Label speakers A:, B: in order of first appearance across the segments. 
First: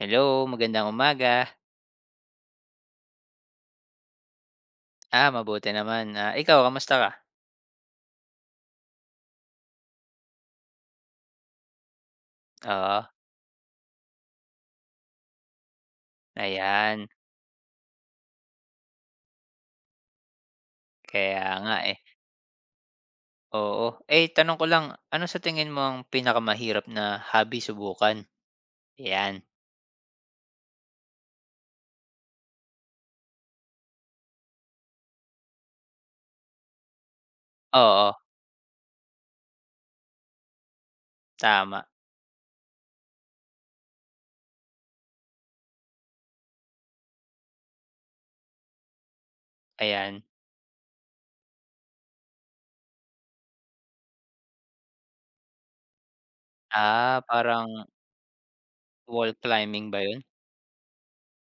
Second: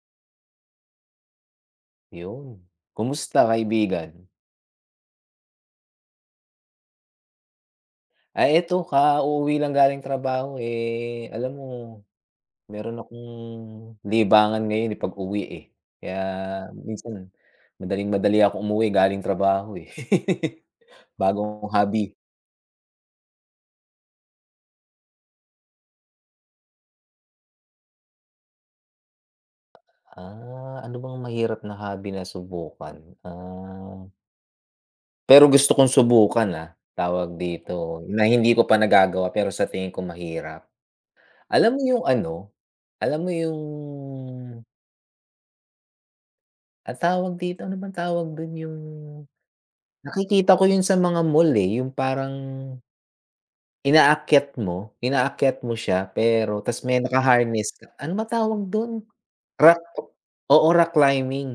A: Hello, magandang umaga.
B: Yun. Kumusta kaibigan?
A: Ah, mabuti naman. Ah, ikaw kamusta ka?
B: Ay eto kauuwi lang galing trabaho, eh, alam mo meron
A: Oo,
B: akong libangan ngayon, eh, pag-uwi, eh. Kaya
A: ayan.
B: minsan madaling-madali ako umuwi galing trabaho, eh.
A: Kaya
B: Bagong kong
A: nga, eh.
B: hobby.
A: Oo. Eh, tanong ko lang, ano sa tingin mo ang pinakamahirap na hobby subukan? Yan.
B: Ah, ano bang mahirap na hobby na subukan? Ah, pero gusto kong subukan, ah, tawag dito,
A: Oo,
B: na hindi ko pa nagagawa pero sa tingin ko mahirap. Alam mo
A: tama.
B: yung ano, alam mo yung ang tawag dito, ano bang tawag dun yung
A: Ayan.
B: nakikita ko yun sa mga mall, eh, yung parang inaakyat mo siya pero ta's may
A: Ah,
B: naka-harness ka.
A: parang
B: Ano ba tawag dun?
A: wall
B: Rock,
A: climbing ba yun?
B: oo, rock climbing.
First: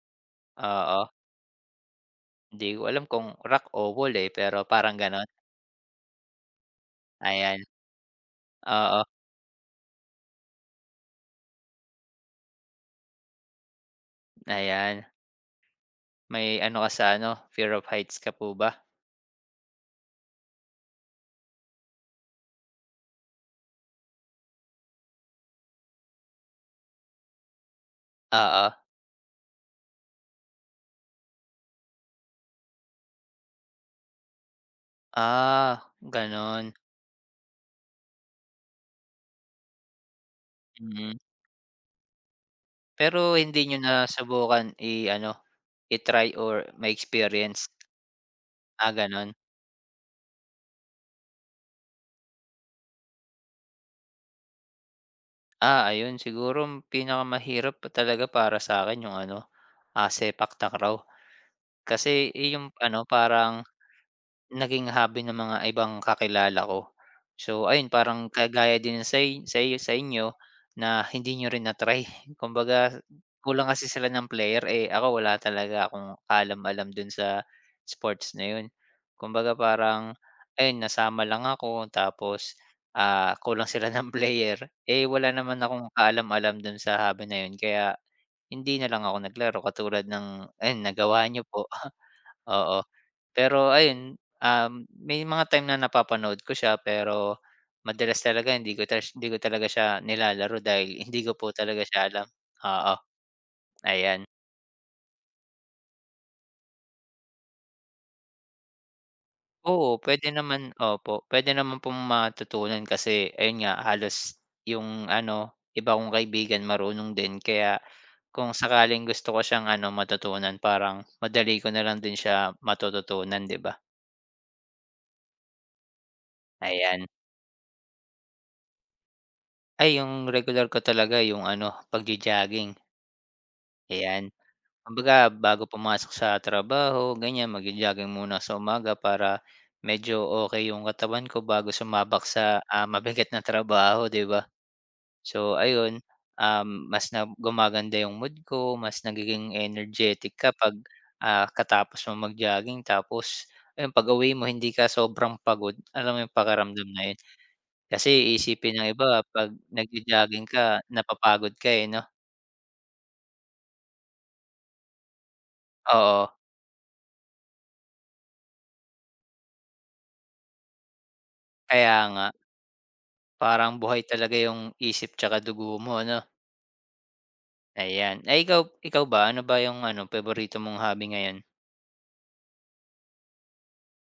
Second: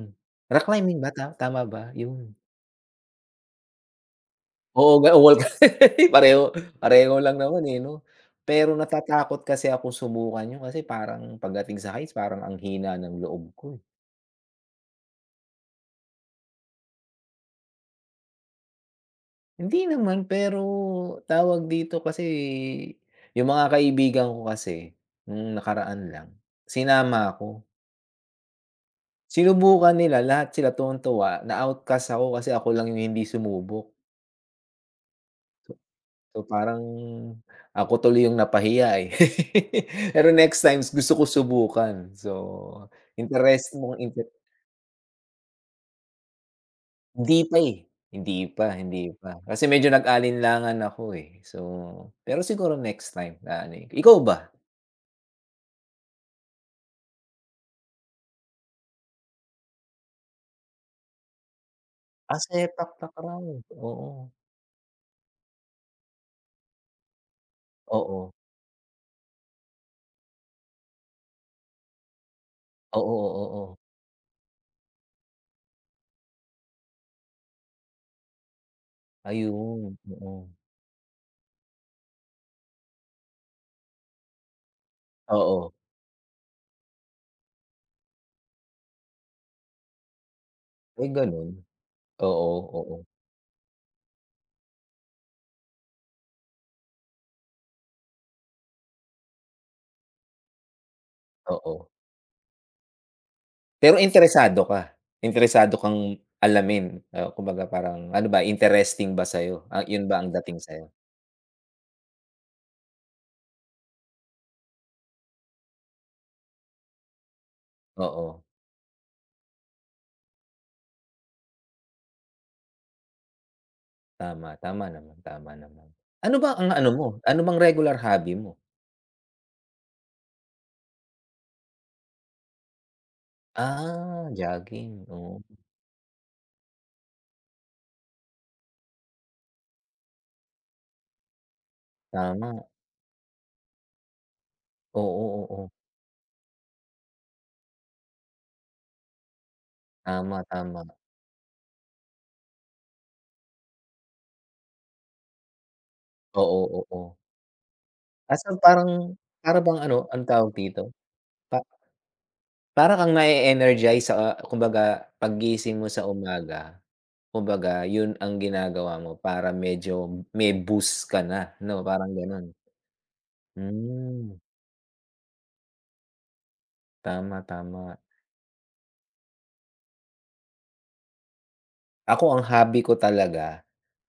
B: Rock climbing
A: Oo.
B: ba ta tama ba? Yun.
A: Hindi ko alam kung rock o wall, eh, pero parang
B: Oo, ga
A: gano'n.
B: wall pareho pareho lang naman,
A: Ayan.
B: eh, 'no? Pero
A: Oo,
B: natatakot kasi ako subukan yun kasi parang pagdating sa heights parang ang hina ng loob ko, eh.
A: ayan. May ano ka sa ano, fear of heights ka po ba?
B: Hindi naman, pero tawag dito kasi yung mga kaibigan ko kasi nung nakaraan lang, sinama ako.
A: Oo.
B: Sinubukan nila lahat sila tuwang-tuwa na-outcast ako kasi ako lang yung hindi sumubok. So,
A: Ah,
B: so
A: gano'n.
B: parang ako tuloy yung napahiya, eh. Pero next times gusto
A: Mm.
B: ko subukan. So,
A: Pero hindi
B: interest
A: niyo
B: mong inte
A: nasubukan i-ano, i-try or
B: hindi pa,
A: ma-experience?
B: eh, hindi pa,
A: Ah,
B: hindi pa.
A: gano'n.
B: Kasi medyo nag-alinlangan ako, eh. So, pero siguro next time na ano, eh. Ikaw ba?
A: Ah, ayun siguro ang pinakamahirap pa talaga para sa'kin yung ano, ah, sepak takraw. Kasi
B: Ah,
A: eh, yung
B: sepak
A: ano
B: takraw,
A: parang
B: oo.
A: naging hobby ng mga ibang kakilala ko. So ayun, parang
B: Oo,
A: kagaya din sa in- sa iyo- sa inyo na hindi nyo rin na-try. Kumbaga
B: oo,
A: kulang
B: oo,
A: kasi sila ng player, eh, ako wala talaga akong kaalam-alam dun sa sports na yun. Kumbaga
B: ayun,
A: parang
B: oo.
A: ayun, nasama lang ako tapos, ah, kulang sila ng player, eh, wala naman
B: Oo,
A: akong kaalam-alam dun sa hobby na yun kaya hindi na lang ako naglaro katulad ng ayun
B: ay
A: nagawa nyo
B: gano'n,
A: po,
B: oo,
A: oo.
B: oo,
A: Pero ayun, may mga time na napapanood ko siya pero madalas talaga hindi ko talaga siya nilalaro dahil hindi ko po talaga
B: oo.
A: siya alam, oo.
B: Pero
A: Ayan.
B: interesado ka? Interesado kang alamin, ah, kumbaga parang ano ba, interesting ba sa'yo? Ah,
A: Oo,
B: 'yun ba ang
A: puwede
B: dating
A: naman
B: sa'yo?
A: opo, puwede naman pong matutunan kasi ayun nga halos yung ano, iba kong kaibigan marunong din kaya
B: Oo,
A: kung sakaling gusto ko siyang ano matutunan parang madali ko na lang din siya matututunan, 'di ba?
B: tama, tama naman, tama naman. Ano ba ang ano mo,
A: Ayan.
B: ano bang regular hobby mo?
A: Ay yung regular ko talaga yung ano, pagjo-jogging,
B: Ah,
A: ayan.
B: jogging,
A: Kumbaga
B: oo,
A: bago pumasok sa trabaho ganyan, magjo-jogging muna sa umaga para medyo okay yung katawan ko bago sumabak sa,
B: tama,
A: ah, mabigat na trabaho 'di ba?
B: oo,
A: So
B: oo,
A: ayun, mas na gumaganda yung mood ko, mas nagiging energetic
B: tama,
A: ka 'pag,
B: tama,
A: ah, katapos mong mag-jogging tapos ayun pag-uwi mo hindi ka sobrang pagod, alam mo yung
B: oo,
A: pakiramdam
B: oo.
A: na yun. Kasi
B: As in
A: iisipin
B: parang
A: ng iba 'pag
B: para bang ano, anong
A: nagjo-jogging
B: tawag
A: ka
B: dito,
A: napapagod
B: pa
A: ka, eh, 'no?
B: para kang na-e-energize sa, ah, kumbaga paggising mo sa
A: Oo,
B: umaga, kumbaga yun ang ginagawa mo para medyo may boost ka na 'no,
A: kaya
B: parang
A: nga.
B: ganon.
A: Parang buhay talaga
B: Hmm,
A: yung isip tsaka dugo mo ano,
B: tama, tama.
A: ayan. Ay ikaw ikaw ba ano ba yung ano paborito mong hobby ngayon?
B: Ako ang hobby ko talaga,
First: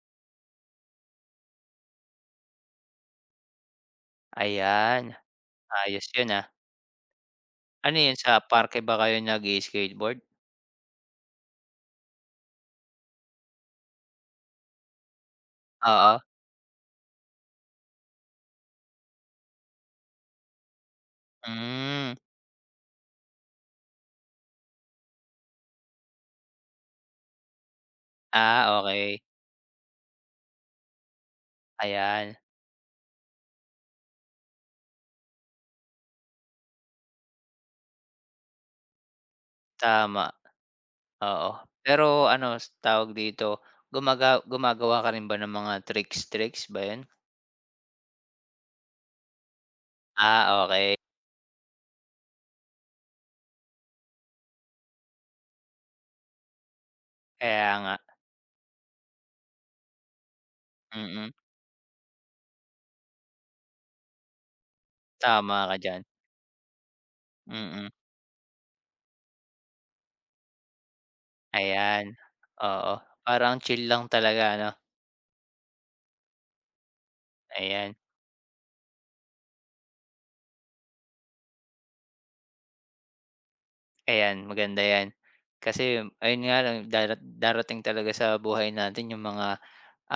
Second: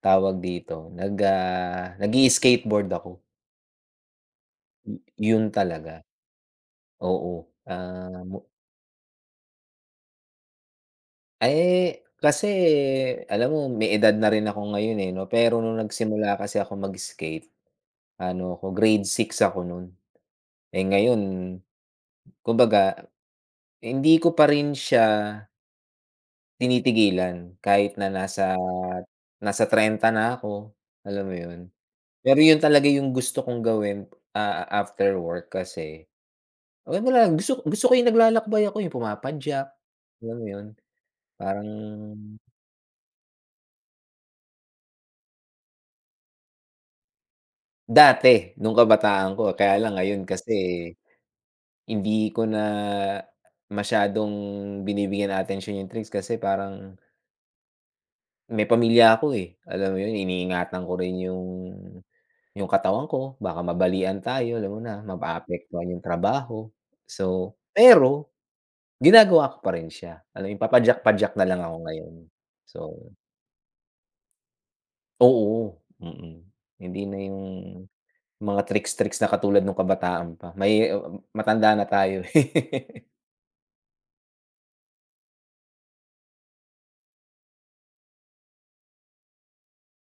B: tawag dito, nag, ah, nag-i-skateboard ako,
A: Ayan,
B: yu yun talaga,
A: ayos yun, ah.
B: oo.
A: Ano yun
B: Ah,
A: sa parke ba kayo nag skateboard?
B: eh, kasi alam mo may edad na rin ako ngayon, eh, 'no, pero nung
A: Oo,
B: nagsimula kasi ako mag-skate ano ako grade six ako nun. Eh, ngayon
A: hmm,
B: kumbaga hindi ko pa rin siya tinitigilan kahit na nasa
A: ah, okay,
B: nasa 30 na ako, alam mo yun?
A: ayan,
B: Pero yun talaga yung gusto kong gawin, ah, after work kasi alam mo na gusto gusto ko yung naglalakbay ako, yung pumapadyak,
A: tama,
B: alam mo yun?
A: oo.
B: Parang
A: Pero ano s- tawag dito, gumagawa ka rin ba ng mga tricks-tricks ba yun?
B: dati, nung kabataan ko. Kaya lang ngayon kasi
A: Ah, okay,
B: hindi ko na masyadong binibigyan atensyon yung tricks kasi parang
A: kaya nga,
B: may pamilya ako, eh. Alam mo yun, iniingatan ko rin
A: mm,
B: yung katawan ko. Baka mabalian tayo, alam mo na,
A: tama ka
B: maapektuhan
A: diyan,
B: yung trabaho. So,
A: mm,
B: pero ginagawa ko pa rin siya. Alam mo yun, papadyak-padyak na lang ako
A: ayan,
B: ngayon. So
A: oo, parang chill lang talaga ano?
B: oo, mm. Hindi na yung
A: Ayan,
B: mga tricks-tricks na katulad nung kabataan pa, may matanda na tayo, eh.
A: ayan maganda 'yan. Kasi ayun nga lang darating talaga sa buhay natin yung mga,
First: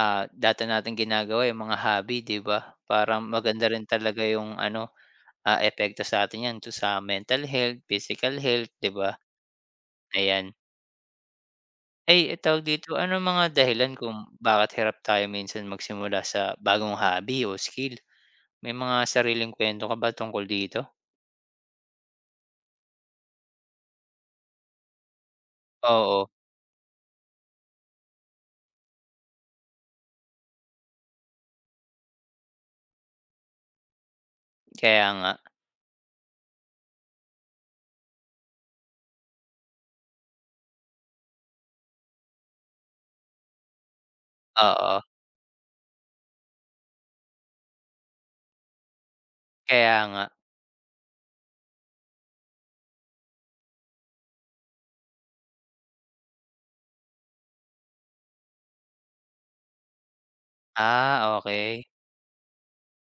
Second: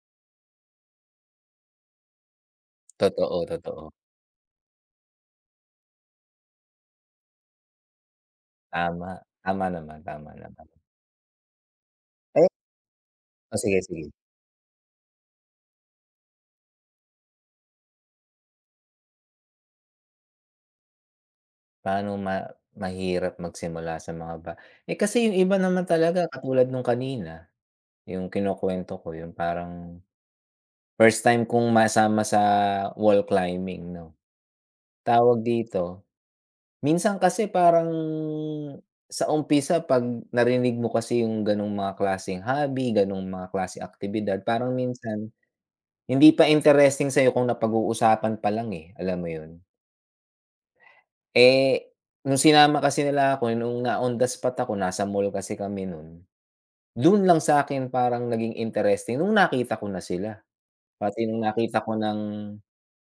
A: ah, dati nating ginagawa, yung mga hobby 'di ba? Parang
B: Totoo,
A: maganda rin
B: totoo.
A: talaga yung ano, ah, epekto sa atin 'yan to sa mental health, physical health 'di
B: Tama,
A: ba?
B: tama naman, tama
A: Ayan.
B: naman.
A: Ay, eh,
B: Eh
A: tawag dito, anong mga
B: oh, sige,
A: dahilan
B: sige.
A: kung bakit hirap tayo minsan magsimula sa bagong hobby o skill? May mga sariling kuwento ka ba tungkol dito?
B: Paano ma mahirap magsimula sa mga ba eh, kasi yung iba naman talaga
A: Oo,
B: katulad nung kanina, yung kinukuwento ko yung parang first time kong masama sa wall climbing 'no,
A: kaya nga.
B: tawag dito. Minsan kasi parang sa umpisa 'pag narinig mo kasi yung gano'ng mga klaseng hobby, gano'ng mga klaseng aktibidad, parang
A: Oo,
B: minsan hindi pa interesting sa'yo kung napag-uusapan pa lang, eh, alam mo yun?
A: kaya nga.
B: Eh, nung sinama kasi nila ako, nung na-on the spot ako, nasa mall kasi kami nun, dun lang sa akin parang naging interesting nung nakita ko na sila, pati
A: Ah,
B: nung nakita
A: okay.
B: ko ng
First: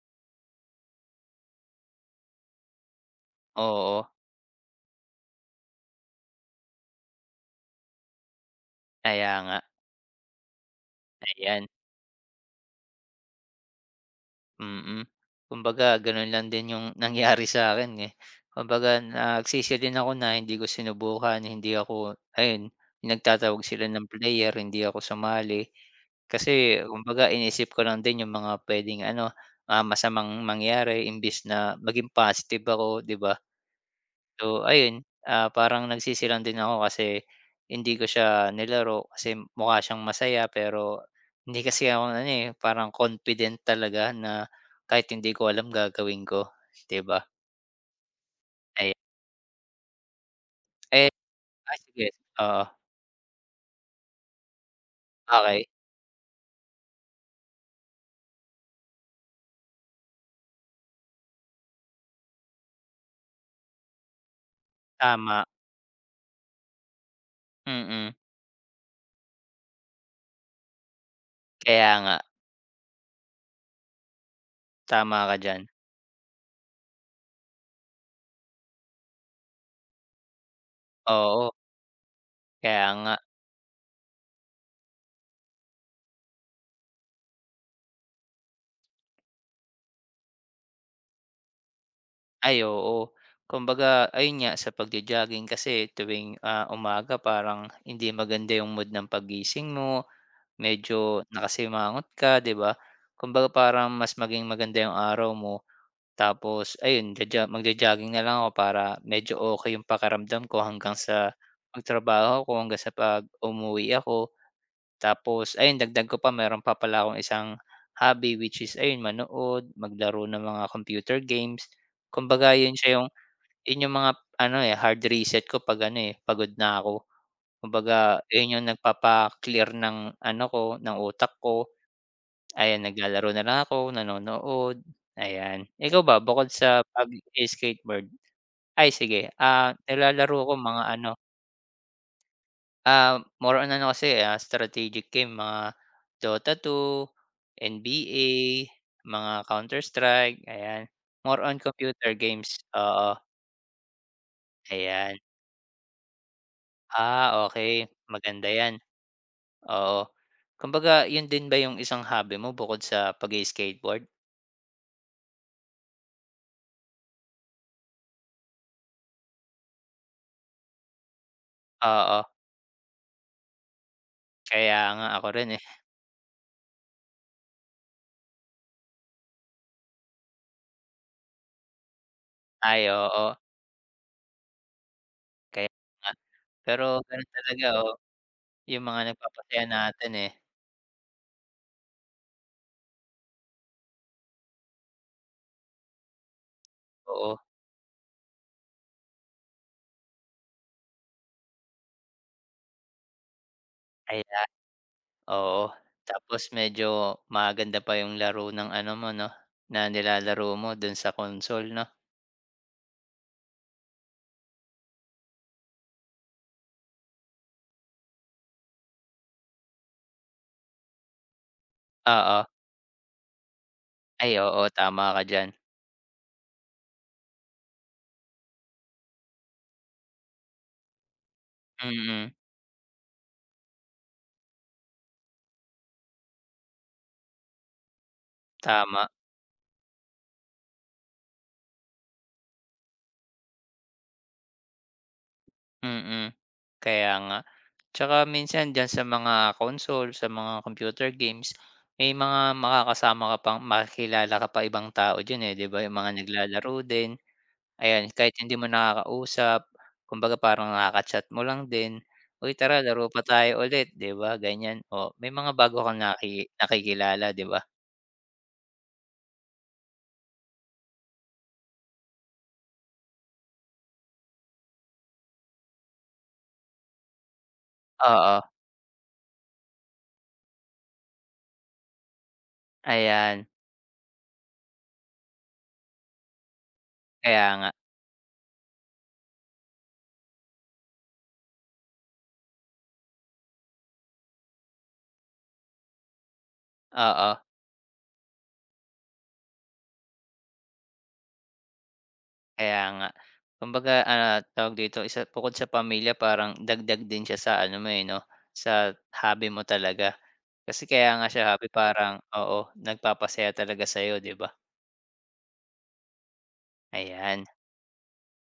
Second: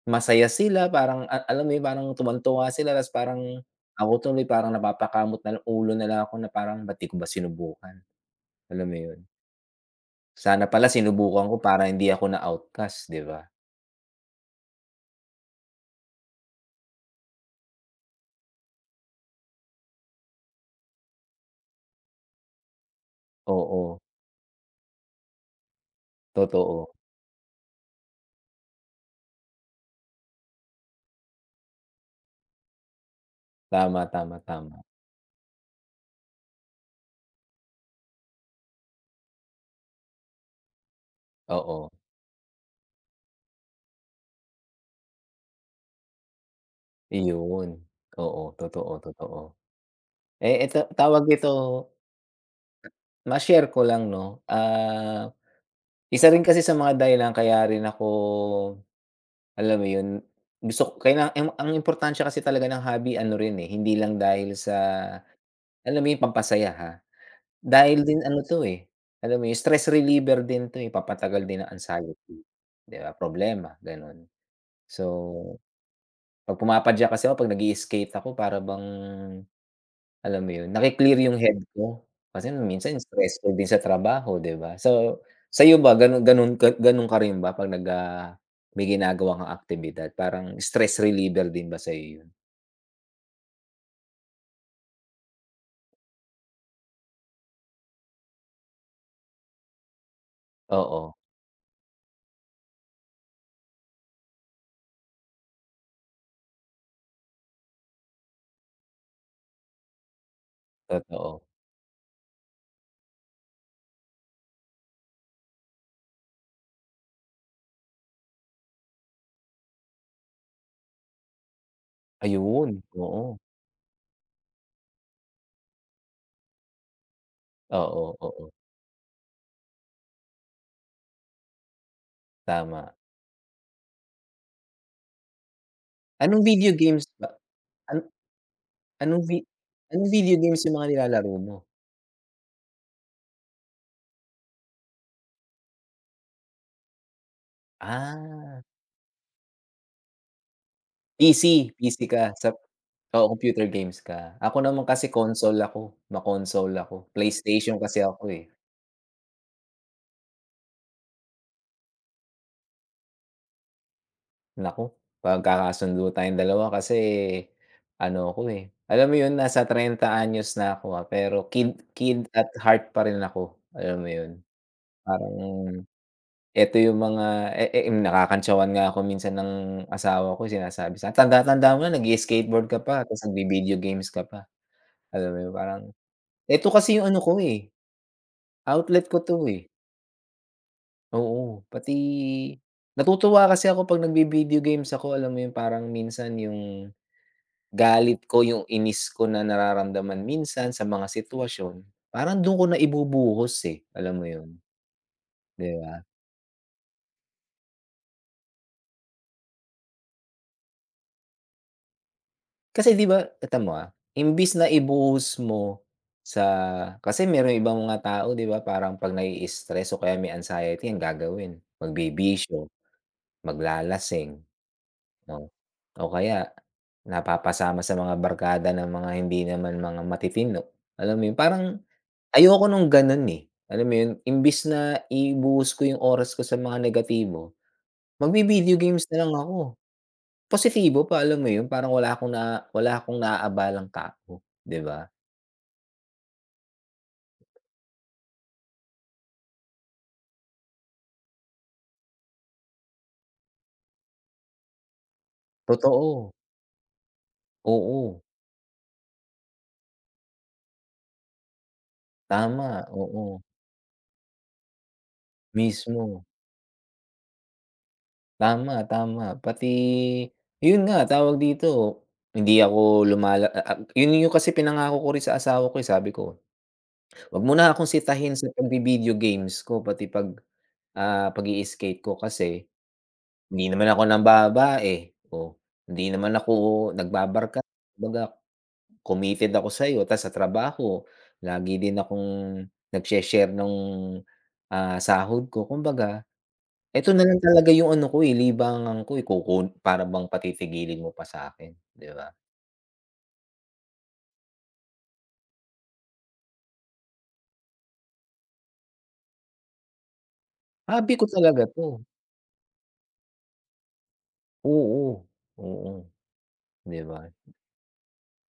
B: masaya sila parang a alam mo yun, parang tuwang-tuwa sila ta's parang
A: Oo,
B: ako tuloy parang napapakamot na lang ulo na lang ako na parang ba't di ko ba sinubukan, alam mo yun?
A: kaya nga,
B: Sana pala sinubukan ko
A: ayan,
B: para hindi ako na-outcast, 'di ba?
A: mm. Kumbaga gano'n lang din yung nangyari sa'kin, eh. Kumbaga nagsisi din ako na hindi ko sinubukan, hindi ako ayun, nagtatawag sila
B: Oo,
A: ng player, hindi ako sumali. Kasi
B: totoo.
A: kumbaga inisip ko lang din yung mga puwedeng ano, ah, masamang mangyari imbes na maging positive ako, 'di ba?
B: Tama, tama,
A: So
B: tama.
A: ayun, ah, parang nagsisilang din ako kasi hindi ko siya nilaro kasi mukha siyang masaya pero hindi kasi
B: Oo,
A: ako ano, eh, parang confident talaga na kahit hindi ko alam gagawin ko, 'di ba?
B: iyon. Oo, totoo,
A: Ayan.
B: totoo. Eh, eto
A: Eh,
B: tawag dito,
A: ah, sige, oo,
B: ma-share ko lang 'no, ah,
A: okey,
B: isa rin kasi sa mga dahilan kaya rin ako alam mo yun, gusto kaila ang importansya kasi talaga ng hobby ano rin, eh, hindi lang dahil sa
A: tama,
B: alam mo yun pampasaya, ha. Dahil
A: mm.
B: din ano 'to, eh, alam mo yun stress reliever din 'to, eh, papatagal din ng
A: Kaya nga,
B: anxiety, 'di ba, problema, gano'n. So,
A: tama ka diyan.
B: 'pag pumapadyak kasi ako 'pag nag skate ako para bang alam mo yun, naki-clear yung
A: Oo,
B: head ko. Kasi
A: kaya
B: minsan
A: nga.
B: stressful din sa trabaho, 'di ba? So, sa'yo ba ganon ganon ka ganun ka rin ba 'pag nag, ah, may ginagawa kang aktibidad parang stress reliever din ba sa'yo yun?
A: Ay, oo. Kumbaga ayun nga sa pagjo-jogging kasi tuwing, ah, umaga parang hindi maganda yung mood ng paggising mo.
B: Oo,
A: Medyo nakasimangot ka, 'di ba? Kumbaga parang mas maging maganda yung araw mo tapos ayun jaja magjo-jogging na lang ako para medyo okey yung pakaramdam ko hanggang sa
B: totoo.
A: pagtrabaho ko, hanggang sa 'pag umuwi ako. Tapos ayun dagdag ko pa meron pa pala akong isang hobby which is ayun manood, maglaro ng mga computer games. Kumbaga yun
B: Ayun,
A: siya yung
B: oo.
A: yun yung mga ano, eh, hard reset ko 'pag ano, eh, pagod na ako.
B: Oo,
A: Kumbaga
B: oo,
A: yun yung nagpapa-clear ng ano ko, ng utak ko. Ayan,
B: tama.
A: naglalaro na lang ako, nanonood, ayan. Ikaw ba
B: Anong
A: bukod
B: video
A: sa
B: games ba an
A: pag-i-skateboard? Ay
B: anong
A: sige,
B: vi
A: ah,
B: anong video
A: nilalaro ko
B: games yung
A: mga
B: mga
A: ano,
B: nilalaro mo?
A: ah, more on ano kasi, ah, strategic game, mga Dota 2, NBA,
B: Ah,
A: mga Counter Strike, ayan. More on
B: PC
A: computer
B: ka sa
A: games, oo,
B: oo, computer games ka. Ako naman kasi
A: ayan.
B: console ako, ma-console ako.
A: Ah, okey,
B: PlayStation kasi ako, eh.
A: maganda 'yan, oo. Kumbaga 'yun din ba yung isang hobby mo bukod sa pag-i-skateboard?
B: Naku, magkakasundo tayong dalawa kasi ano ako, eh, alam mo 'yun nasa 30 anyos na ako, ah, pero kid kid
A: Oo,
B: at heart pa rin ako, alam mo 'yun?
A: kaya nga, ako
B: Parang
A: rin, eh.
B: eto yung mga eh, nakakantsawan nga ako minsan ng asawa ko sinasabi sa tanda-tanda mo na nag skateboard ka
A: Ay,
B: pa tapos
A: oo,
B: nagbi video games ka pa." Alam mo 'yun,
A: kaya
B: parang eto
A: pero
B: kasi yung ano
A: ganun
B: ko,
A: talaga,
B: eh,
A: oo, yung mga
B: outlet ko 'to,
A: nagpapasaya
B: eh.
A: natin, eh,
B: Oo, pati natutuwa kasi ako 'pag nagbi video games ako, alam mo 'yun, parang minsan yung
A: oo,
B: galit ko, yung inis ko na nararamdaman minsan sa mga sitwasyon, parang dun ko na ibubuhos, eh, alam mo
A: ayan,
B: yun,
A: oo.
B: 'di ba?
A: Tapos medyo maganda pa yung laro ng ano mo 'no, na nilalaro mo dun sa console 'no?
B: Kasi 'di ba ito mo, ah, imbis na ibuhos mo sa kasi merong ibang mga tao 'di ba parang 'pag nai-stress o kaya may anxiety ang gagawin,
A: Oo,
B: magbibisyo,
A: ay
B: maglalasing,
A: oo, tama ka diyan.
B: 'no? O kaya napapasama sa mga barkada ng mga hindi naman mga matitino, alam mo yun? Parang
A: Mm,
B: ayoko nung gano'n, eh. Alam mo 'yun, imbis na ibuhos ko 'yung oras ko sa mga negatibo, magvi-video games
A: tama,
B: na lang ako. Positibo pa, alam mo 'yun, parang wala akong naaabalang tao, 'di ba?
A: mm, kaya nga. Tsaka minsan diyan sa mga console, sa mga computer games, may mga makakasama ka pang makikilala ka pa ibang tao diyan, eh, 'di ba, yung mga
B: Totoo,
A: naglalaro din. Ayan,
B: oo,
A: kahit hindi mo nakakausap, kumbaga parang nakaka-chat mo lang din, "Uy tara
B: tama,
A: laro pa
B: oo,
A: tayo ulit," 'di ba ganyan. O, may mga bago kang
B: mismo.
A: nakikilala 'di ba?
B: Tama, tama. Pati 'yun nga, tawag dito, hindi ako lumala a 'yun 'yung kasi pinangako ko rin sa asawa ko, eh, sabi ko, wag mo na akong sitahin
A: Oo,
B: sa pagvi-video games ko, pati 'pag, ah, pag-i-skate ko kasi
A: ayan.
B: hindi naman ako nambaba, eh, oh. Hindi naman ako
A: Kaya
B: nagbabarka
A: nga,
B: kumbaga committed ako sa'yo tas sa trabaho lagi din akong nagshe-share ng ah, sahod ko. Kumbaga eto na
A: oo,
B: lang talaga yung ano ko, eh, libangan ko, eh, kukun para bang patitigilin mo pa sa'kin, 'di ba?
A: kaya nga. Kumbaga, ah, tawag dito, isa bukod sa pamilya parang dagdag din siya sa ano mo, eh, 'no, sa hobby mo talaga. Kasi
B: Hobby
A: kaya
B: ko
A: nga siya
B: talaga
A: hobby
B: 'to,
A: parang oo, nagpapasaya talaga sa'yo 'di ba?
B: oo, oo, 'di ba?
A: Ayan.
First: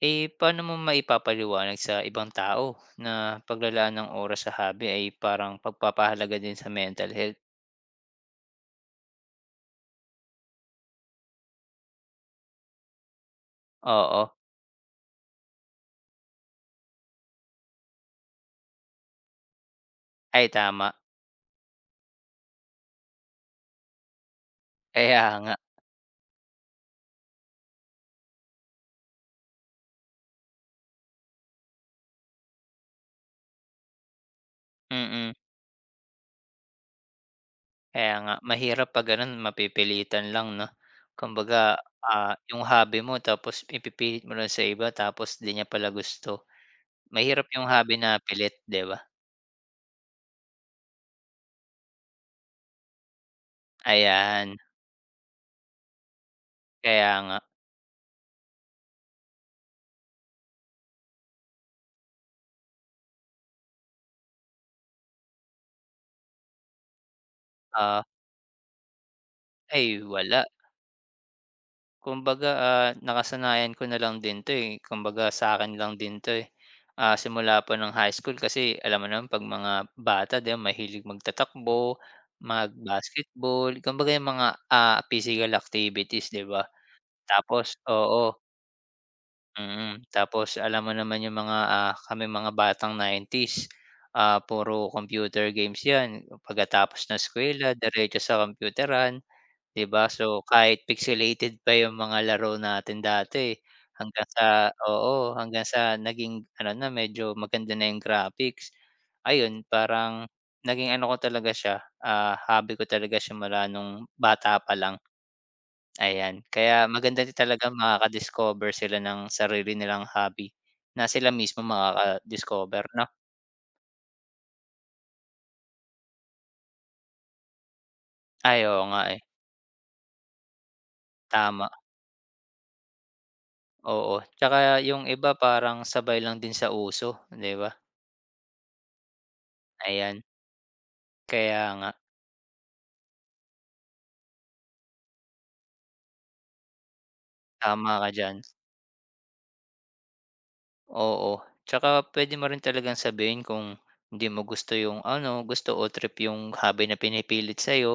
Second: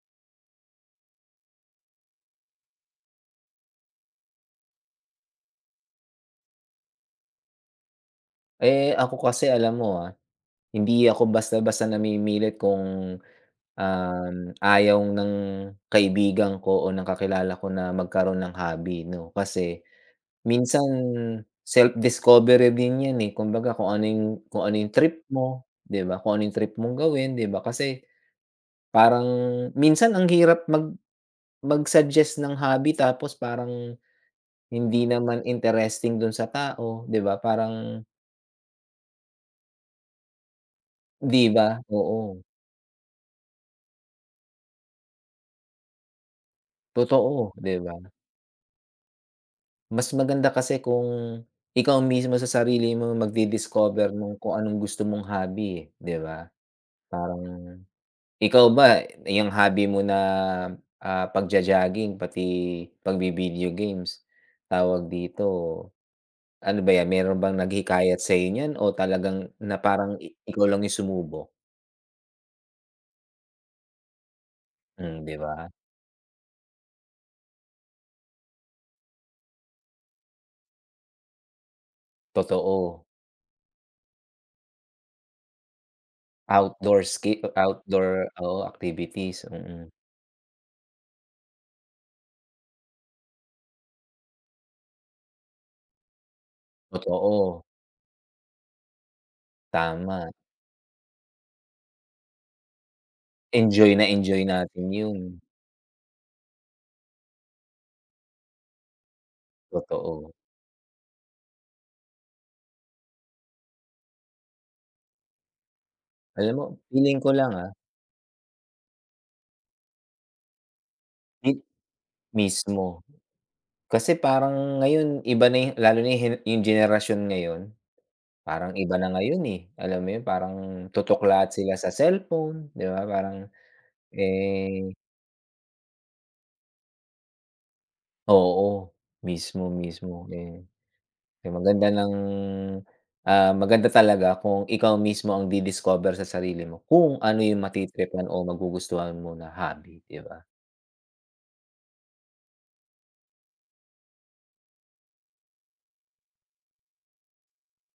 A: Eh, paano mo maipapaliwanag sa ibang tao na paglalaan ng oras sa hobby ay parang pagpapahalaga din sa mental health?
B: Eh, ako kasi alam mo, ah, hindi ako basta-basta namimilit kung
A: Oo,
B: Ayaw ng kaibigan ko o ng kakilala ko na magkaroon ng hobby 'no, kasi
A: ay
B: minsan
A: tama.
B: self-discovery din 'yan, eh. Kumbaga kung ano yung trip
A: Kaya nga,
B: mo, 'di ba? Kung ano yung trip mong gawin, 'di ba? Kasi parang minsan ang hirap mag mag-suggest ng hobby tapos parang hindi
A: mm.
B: naman interesting dun sa tao, 'di ba? Parang
A: Kaya nga mahirap 'pag gano'n mapipilitan lang 'no.
B: 'di
A: Kumbaga,
B: ba? Oo,
A: ah, yung hobby mo tapos ipipilit mo lang sa iba tapos 'di niya pala gusto.
B: totoo,
A: Mahirap yung
B: 'di ba?
A: hobby na pilit, 'di ba?
B: Mas maganda kasi kung ikaw mismo sa sarili mo magdi-discover nung
A: Ayan,
B: kung anong gusto mong hobby, eh, 'di ba?
A: kaya nga.
B: Parang ikaw ba yung hobby mo na, ah, pagjo-jogging pati pagvi-video games, tawag dito, ano ba 'yan, meron bang
A: Ah,
B: naghikayat sa niyan o talagang na
A: ay
B: parang i
A: wala.
B: ikaw lang yung sumubok?
A: Kumbaga, ah, nakasanayan ko na lang din 'to, eh,
B: Hmm,
A: kumbaga
B: 'di
A: sa
B: ba?
A: akin lang din 'to, eh. Ah, simula pa ng high school kasi alam mo naman 'pag mga bata 'di ba mahilig magtatakbo,
B: Totoo.
A: mag-basketball, kumbaga yung mga, ah, physical activities 'di ba?
B: Outdoor ski
A: Tapos
B: outdoor,
A: oo,
B: oo, activities, mm.
A: mm. Tapos alam mo naman yung mga, ah, kaming mga batang nineties ah, puro computer games 'yan. Pagkatapos ng
B: Totoo,
A: eskuwela diretso sa kompyuteran. 'Di ba?
B: tama.
A: So, kahit pixelated pa yung mga laro natin dati,
B: Enjoy na
A: hanggang
B: enjoy
A: sa
B: natin yun.
A: oo, hanggang sa naging ano na, medyo maganda na yung graphics. Ayun, parang
B: Totoo.
A: naging ano ko talaga siya, ah, hobby ko talaga siya mula nung bata pa lang, ayan.
B: Alam mo
A: Kaya
B: feeling
A: maganda
B: ko
A: din
B: lang,
A: talaga
B: ah,
A: makaka-discover sila ng sarili nilang hobby, na sila
B: mi
A: mismo makaka-discover
B: mismo.
A: 'no?
B: Kasi parang ngayon iba na yung lalo na yung hene yung henerasyon ngayon,
A: Ay,
B: parang
A: oo
B: iba
A: nga,
B: na
A: eh,
B: ngayon, eh. Alam mo yun, parang tutok lahat
A: tama,
B: sila sa cellphone, 'di ba? Parang,
A: oo. Tsaka
B: eh
A: yung iba parang sabay lang din sa uso, 'di ba?
B: oo, mismo,
A: Ayan.
B: mismo.
A: Kaya
B: Maganda
A: nga,
B: ng, ah, maganda talaga kung ikaw mismo ang di-discover sa sarili mo kung ano yung
A: tama ka
B: matitripan
A: diyan.
B: o magugustuhan mo na hobby, 'di ba?
A: Oo, tsaka puwede mo rin talagang sabihin kung hindi mo gusto yung ano, gusto o trip yung hobby na pinipilit sa'yo,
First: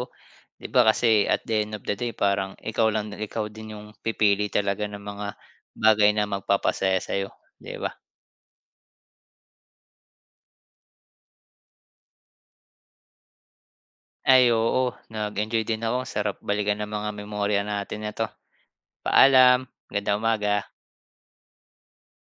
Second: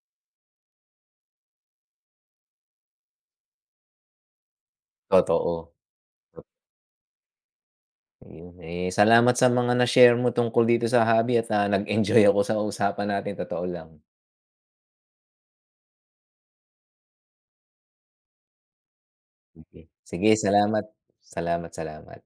A: 'di ba kasi at the end of the day parang ikaw ikaw din yung pipili talaga ng mga
B: Totoo.
A: bagay na magpapasaya sa'yo, 'di ba?
B: Ayun, eh, salamat sa mga na-share mo tungkol dito sa hobby at, ah, nag-enjoy ako sa usapan natin totoo lang.
A: Ay oo, nag-enjoy din ako, sarap balikan ng mga memorya natin na 'to. Paalam,
B: Sige.
A: ganda
B: Sige
A: umaga.
B: salamat, salamat, salamat.